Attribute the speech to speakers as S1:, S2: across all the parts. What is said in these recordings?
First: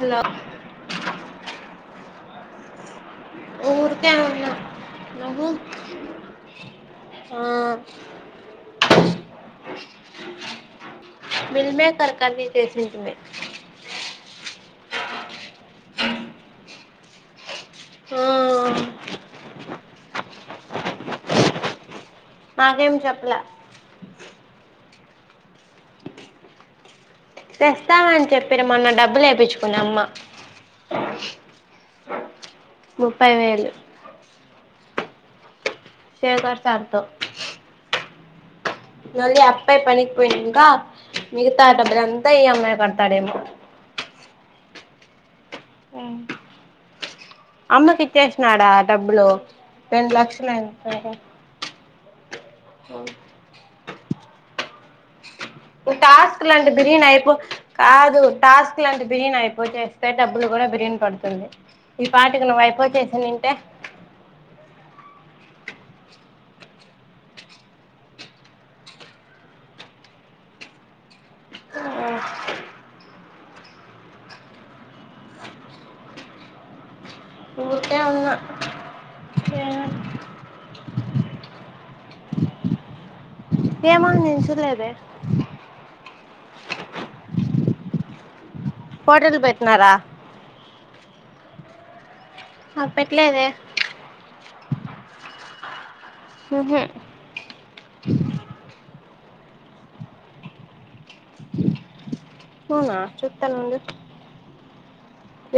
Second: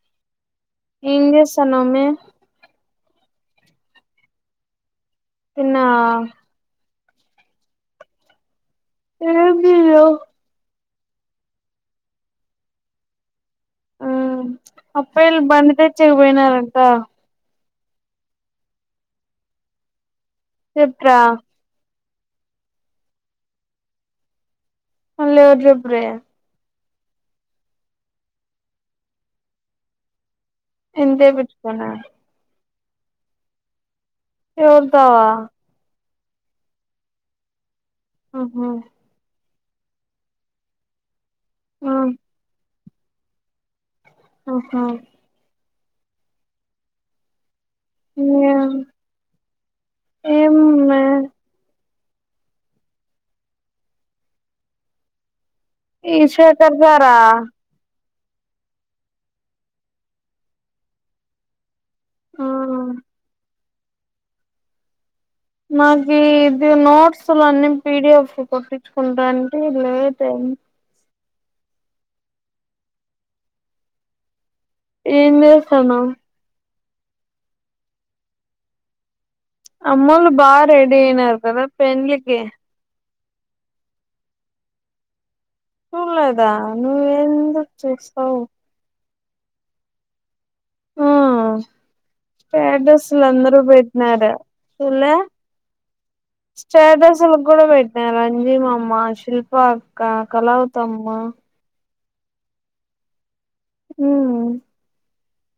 S1: Hello
S2: ఏంజెస్తన్నావ్ మే
S1: ఊరికే వున్న
S2: తిన్నావా
S1: ఆ
S2: నేను ఏం చేయా
S1: మిల్ మేకర్ కర్రి చేసింటిమి
S2: అప్పేల్ పండు తెచ్చికి పోయినా రండి ఆ
S1: ఆ
S2: చెప్పా
S1: నాకేం చెప్పలా
S2: మళ్ళీ యూరుచేప్రి
S1: తెస్తామని చెప్పిరి మొన్న డబ్బులు వేపించుకుంది అమ్మా
S2: ఎంతేపిచ్చుకున్నారు
S1: ముప్పై వేలు
S2: ఎవరితో వా
S1: శేఖర్ సార్ తో
S2: ఆహా
S1: లల్లి డే పనికి పోయింది ఇంకా మిగతా
S2: ఆ
S1: డబ్బులంతా ఇ ఎం ఐ కడ్ తదేమో
S2: హ్మ్మ్
S1: హ్మ్మ్ అమ్మకి
S2: ఏం
S1: ఇచ్చేసినాడా డబ్బులు రెండు లక్షలు ఎంతో
S2: ఏమ్మే
S1: అవును ఈ టాస్క్ లంటే
S2: శేఖర్
S1: బిర్రూన
S2: సారా
S1: అయిపో కాద్ టు టాస్క్ లన్ని బిర్రూన అయిపోతేస్తే డబ్బులు కూడా బిర్రూన పడుతుంది ఈ పాటికి
S2: ఆ
S1: నువ్వువైపో చేసినుంటే
S2: నాకు ఇది నోర్సులాన్ని పీ డి ఎఫ్ కొట్టించుకుంటా అంటే లేట్ అయ్యింది ఏంజెస్తనావ్
S1: అవును
S2: అమ్మోలు బాగా రెడి అయినారు కదా పెండ్లికి
S1: ఏమో నేను చూలేదే
S2: చూలేదా నువ్వ ఎందుకు చూస్తావు
S1: హోటల్ పెట్టినారా
S2: ఆ
S1: నాకు
S2: పెడ్రస్లు
S1: పెట్టలేదే
S2: అందరు పెట్టినారు చుడ్లే
S1: ఉహు
S2: స్టాసులు కూడా పెట్ట రంజీ మా అమ్మ శిల్ప అక్క కళవుతమ్మ
S1: అవునా తెల్వన్ది
S2: ఉమ్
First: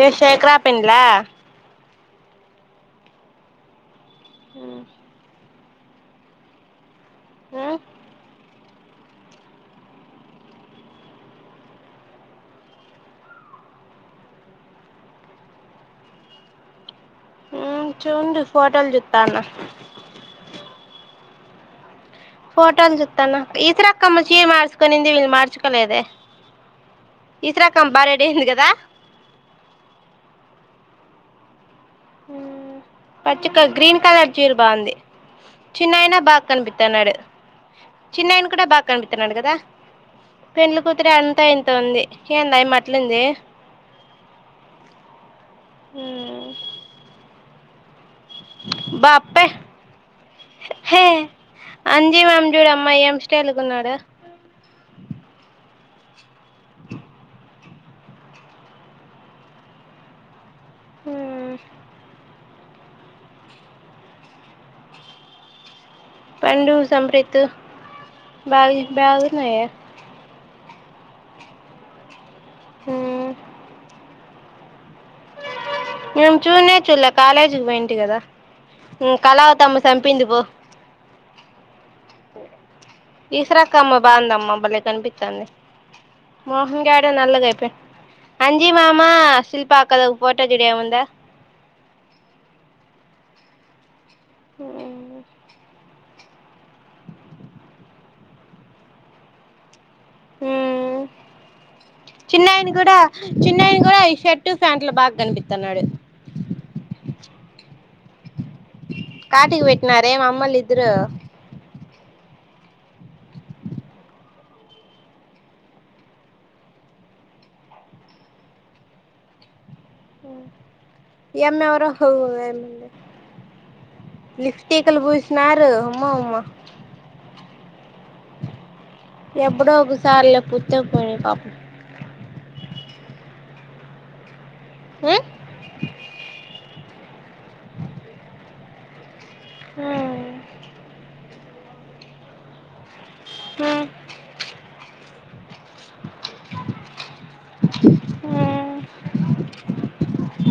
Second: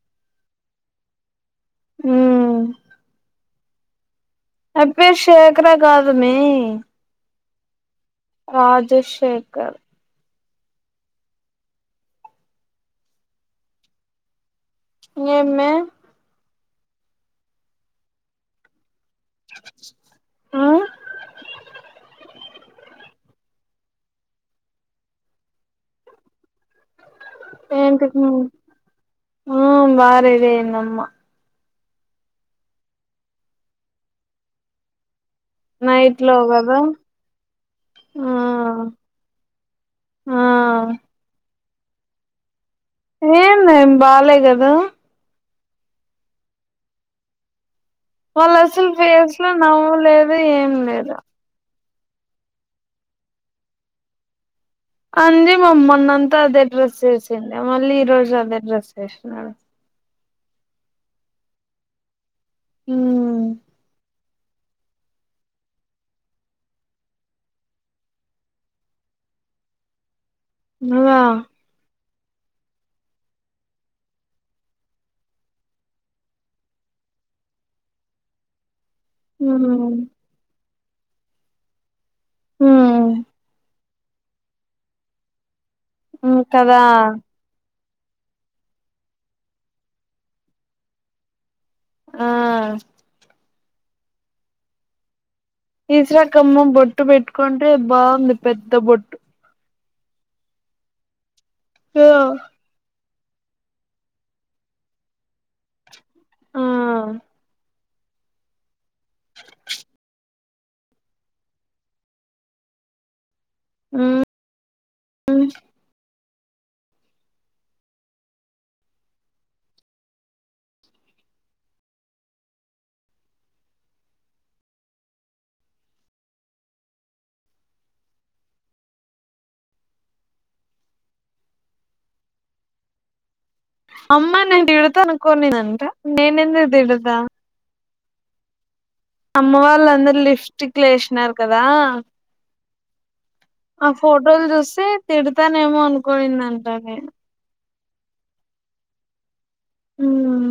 S1: ఏ శేకరా పెండ్ల
S2: హ్మ్మ్ అప్రిషియేట్ చకర కాదుమీ
S1: హ్మ్మ్
S2: రాజశేఖర్ ఏమె
S1: ఉం చుంజు హోటల్ జు తను
S2: ఆ
S1: ఫోటోలు జుత్తాన ఈసరకమ చీర మార్స్కోని దే ఇల్లు మార్చుకోలేద
S2: ఏ ఇంతకుముందు ఊమ్ బా రెడీ అయ్యే అమ్మ
S1: ఊమ్ పచ్చిక గ్రీన్ కలర్ ఛీర బాగుంది చిన్నయన
S2: నైట్ లో
S1: బాగా
S2: కదా
S1: కనిపిత్తన్నాడు
S2: ఆ
S1: చిన్నయన కూడా బాగా కనిపితున్నాడు కదా
S2: ఆ
S1: పెండ్లు కూతురి అంతా వుంది ఏంది అ అమ్మా
S2: ఏం నేం బాలే కదా
S1: ఊమ్
S2: వాళ్ళు అసలు ఫేస్
S1: బాప్పే
S2: లో నవ్వులేదు ఏం
S1: హే
S2: లేదు
S1: అంజీ మాం చూడు అమ్మాయి ఏం స్టయిల్గున్నాడా
S2: అంజి మామ మొన్నంతా అదే డ్రస్ చేసిండే మళ్ళీ ఈ రోజు అదే డ్రస్ చేసాడు
S1: ఊమ్
S2: ఊమ్
S1: పండు సంప్రీత్ బాగ బాగన్నాయి కదా
S2: ఉమ్ ఆ
S1: ఊమ్ మేము చూనే చుల కాలేజీకి పోయింటి కదా ఉమ్ కళవతమ్మ చపింది పో
S2: ఉమ్
S1: తీసర కామ్మ బాగుంద అమ్మా అబ్బలే కనిపించండి
S2: ఉమ్
S1: మోహం
S2: కదా
S1: గడ నల్గా ఇపో అంజి మామా శిల్ప అక్కది ఒకా పోటో చూడు ఎమ్ ఉంధో
S2: ఆ
S1: ఉహుమ్
S2: ఇస్రా కమ్మ బొట్టు పెట్కండ్రే బాగుంది పెద్ద బొట్టు
S1: హ్మ్మ్
S2: ఆ
S1: చిన్నాయని కూడా చిన్నాయని కూడా ఈ షర్ట్ ప్యాంట్లు బాగ్గనిపిత్తాన్నాడు.
S2: ఆ హమ్
S1: కాటికి పెట్టినారే మమ్మల్నిద్దరు
S2: ఉమ్ ఉ
S1: ఏమ్మెవర లిప్టేకలు పూసినారు అమ్మా ఉమ్మా ఎప్పుడో ఒకసార్ల కుత్తేకు పోయె పాపం
S2: అమ్మానే
S1: ఉమ్
S2: తిడుతననుకోనిదంట నేనెందుకు తిడుదున్ రా అమ్మ వాళ్ళందరూ లిప్ స్టిక్ లేసినారు. కదా
S1: ఉమ్
S2: ఆ ఫోటోలు జూస్సే తేడుద్ స్తానే ఏమో అనుకోనిందంటాక్ ఎహ్రేహ్
S1: ఆ
S2: హ్మ్మ్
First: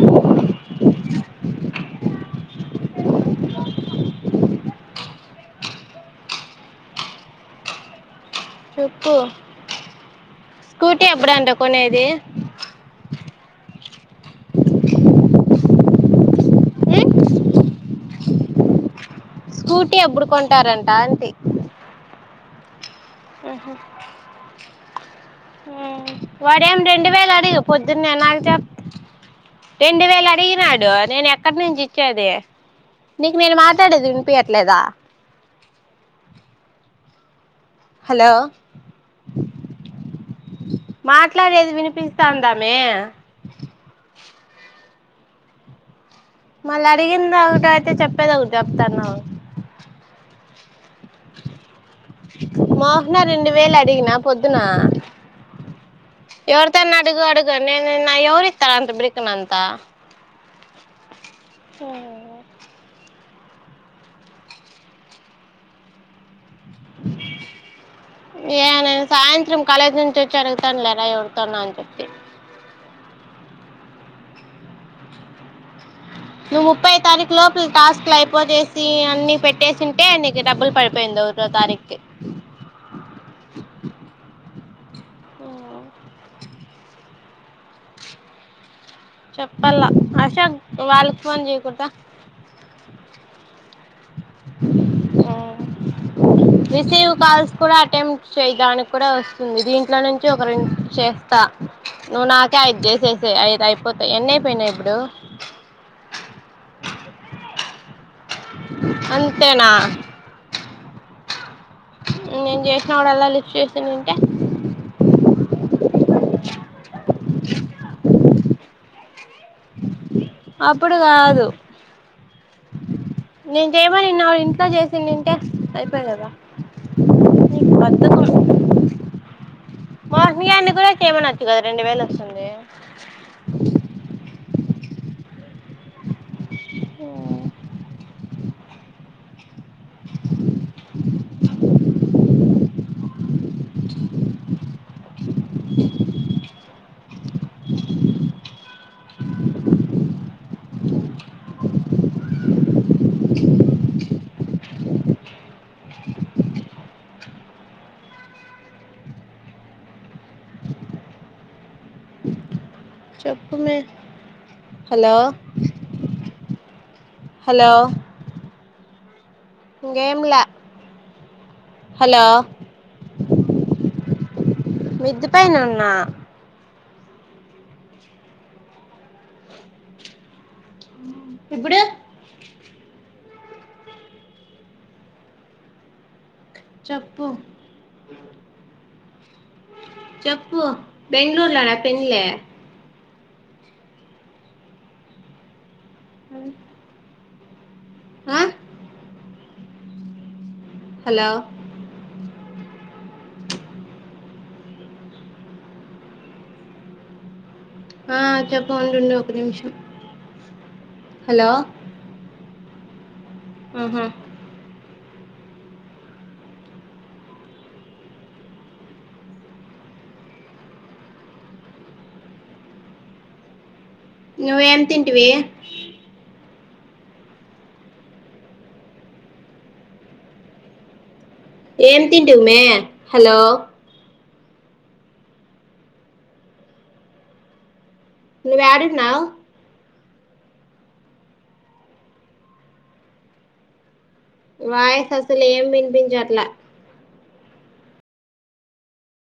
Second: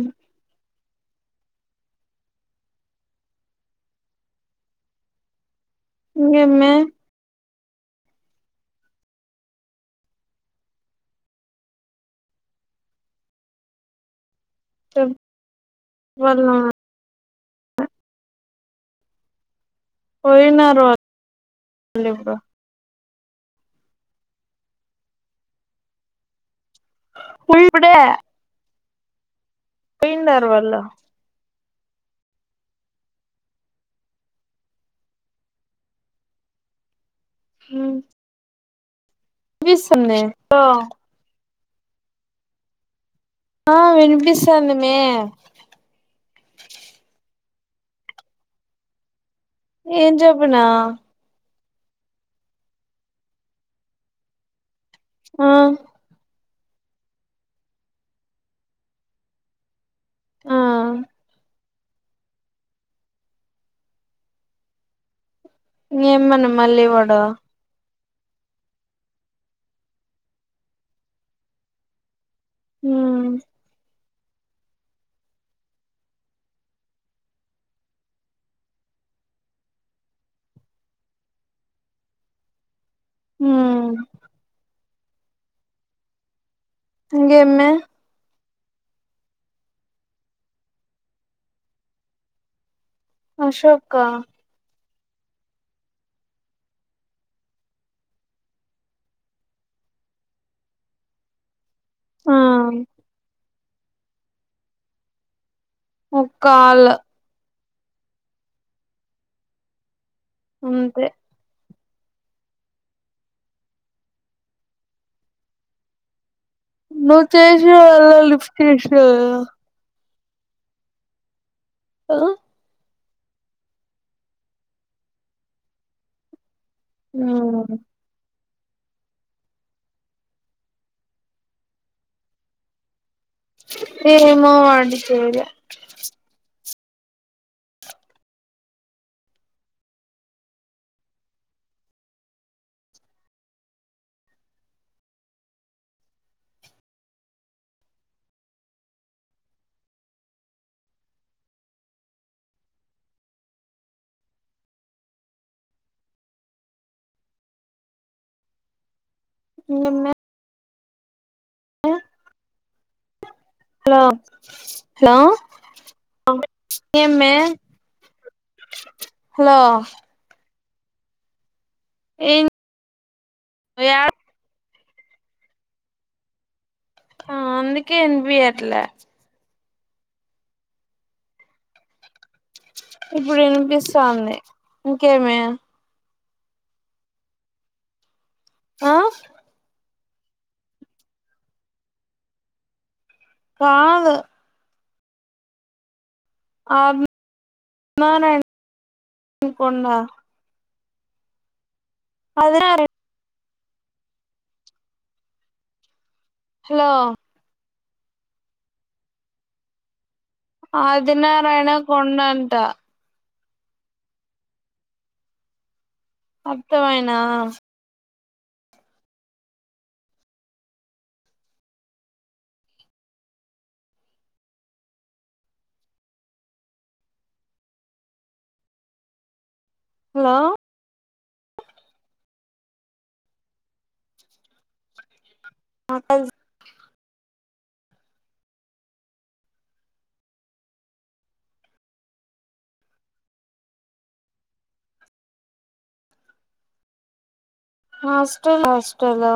S2: ఇంగేమ్యా
S1: స్కూటీ ఎబ్బుడంట కొనేదే
S2: ఏమ్ [unintelligible]
S1: ఉమ్ స్కూటీ ఎబ్బుడు
S2: పోయినారు
S1: కొంటారంట అంతీ
S2: వాళ్ళు ఇప్పుడు
S1: ఆహ ఆ వాడేం రెండు వేలు అడిగివ్
S2: ఇప్పుడే
S1: పొద్దున్నే నాకు చెప్ హ రెండు వేల్ల
S2: పోయిండారు వాళ్ళు
S1: అడిగినాడు నేను ఎక్. క్కడనుంచి ఇచ్చేది. నీకి నేను మాట్లాడేది విన్పియట్లేదా హలో
S2: విన్పీస్సోందే [unintelligible]
S1: ట్లాడేది వినిపిస్తాందామ్యేఆ
S2: ఆ వినిపిస్సోంది మే
S1: మళ్ళ అడిగిందా ఒకటి చెప్పేది ఒకటి చెప్తాన్నావ్
S2: ఏం జాబ్ అవునా
S1: మోహన రెండు వేలు అడిగిన పొద్దున
S2: ఆ
S1: ఎవరితోనా అడుగు అడుగు నేను నా ఎవరి ఇత్తరు అంత బ్రికినంత
S2: ఆ
S1: ఉమ్
S2: ఇంగ ఏమన్నా మళ్ళీవడ
S1: ఏ నేను సాయంత్రం కాలేజ్ నుంచి వచ్చి అడుగుతాను లేరా ఎవరితోన్నా అని చెప్పి
S2: ఉమ్
S1: నువ్వు ముప్పై తారీఖ్ లోపుల్ టాస్క్లు అయిపోజేసి అన్ని పెట్టేసింటే, నీకి డబ్బుల్ పడిపోయిందువ్, ఒకటో తారీఖ్కి
S2: హుమ్మ్
S1: ఓ
S2: ఇంగేమ్యా
S1: చెప్పల్లా ఆశోగ్ వాళ్లుకి, ఫోన్ చేయకుడ్దా
S2: అశోఖ
S1: రిసీవ్ కాల్స్ కూడా అటెంప్ట్ చేయడానికి కూడా వస్తుంది దీంట్లో నుంచి ఒక రెండు చేస్తా నువ్వు
S2: ఆ
S1: నాకే ఐదు చేసేసై ఐ దు అయిపోతాయి ఎన్ని అయిపోయినాయి ఇప్పుడు
S2: ఒక్కాల్
S1: అంతేనా
S2: అంతే
S1: నేను చేసినాపుడల్లా లిఫ్ట్ చేసినింటే
S2: నువ్వు చేసి వాళ్ళ లిఫ్ ఫ్ట్ చేసిన కదా
S1: అప్పుడు కాదు
S2: ఆ
S1: నేను చేయమనిన్న ఇంట్లో చేసేన్నింటే అయిపోయె కదా నీకు
S2: ఉమ్
S1: బద్ధకం మోహిని గాని కూడా చేయమనచ్చు కదా రెండు వేలు వస్తుంది
S2: ఏ మో వాడు చేయాలే
S1: ఉమ్
S2: మే
S1: చెప్పు మే
S2: హలో హలో ఎమ్ మే
S1: హలో
S2: హలో
S1: ఇంకేం లా హలో
S2: ఏం యాడ
S1: మిద్దె పైన ఉన్నా
S2: ఆ అందుకే ఇనిపియట్లే
S1: ఇప్పుడు
S2: ఇప్పుడు ఇనిపిస్తాంది ఇంకేమి
S1: చప్పు
S2: ఆ
S1: చప్పు బెంగ్ళూర్లోనా పెళ్ళి
S2: కాదు ఆం నానా
S1: ఆ
S2: ఇకొండ
S1: హలో
S2: పదిర హలో
S1: ఆ చెప్పు ఉండుండు ఒక నిమిషం హలో
S2: అదినారాయణ కొండంటా
S1: అహా
S2: అత్తవైనా
S1: నువ్ ఏం తింటివి
S2: హలో
S1: ఏం తింటూమే హలో
S2: అక
S1: నువ్ యడన్నావ్ వాయస్ అసలు ఏం వినిపించట్లా
S2: హస్టల్ హాస్టల్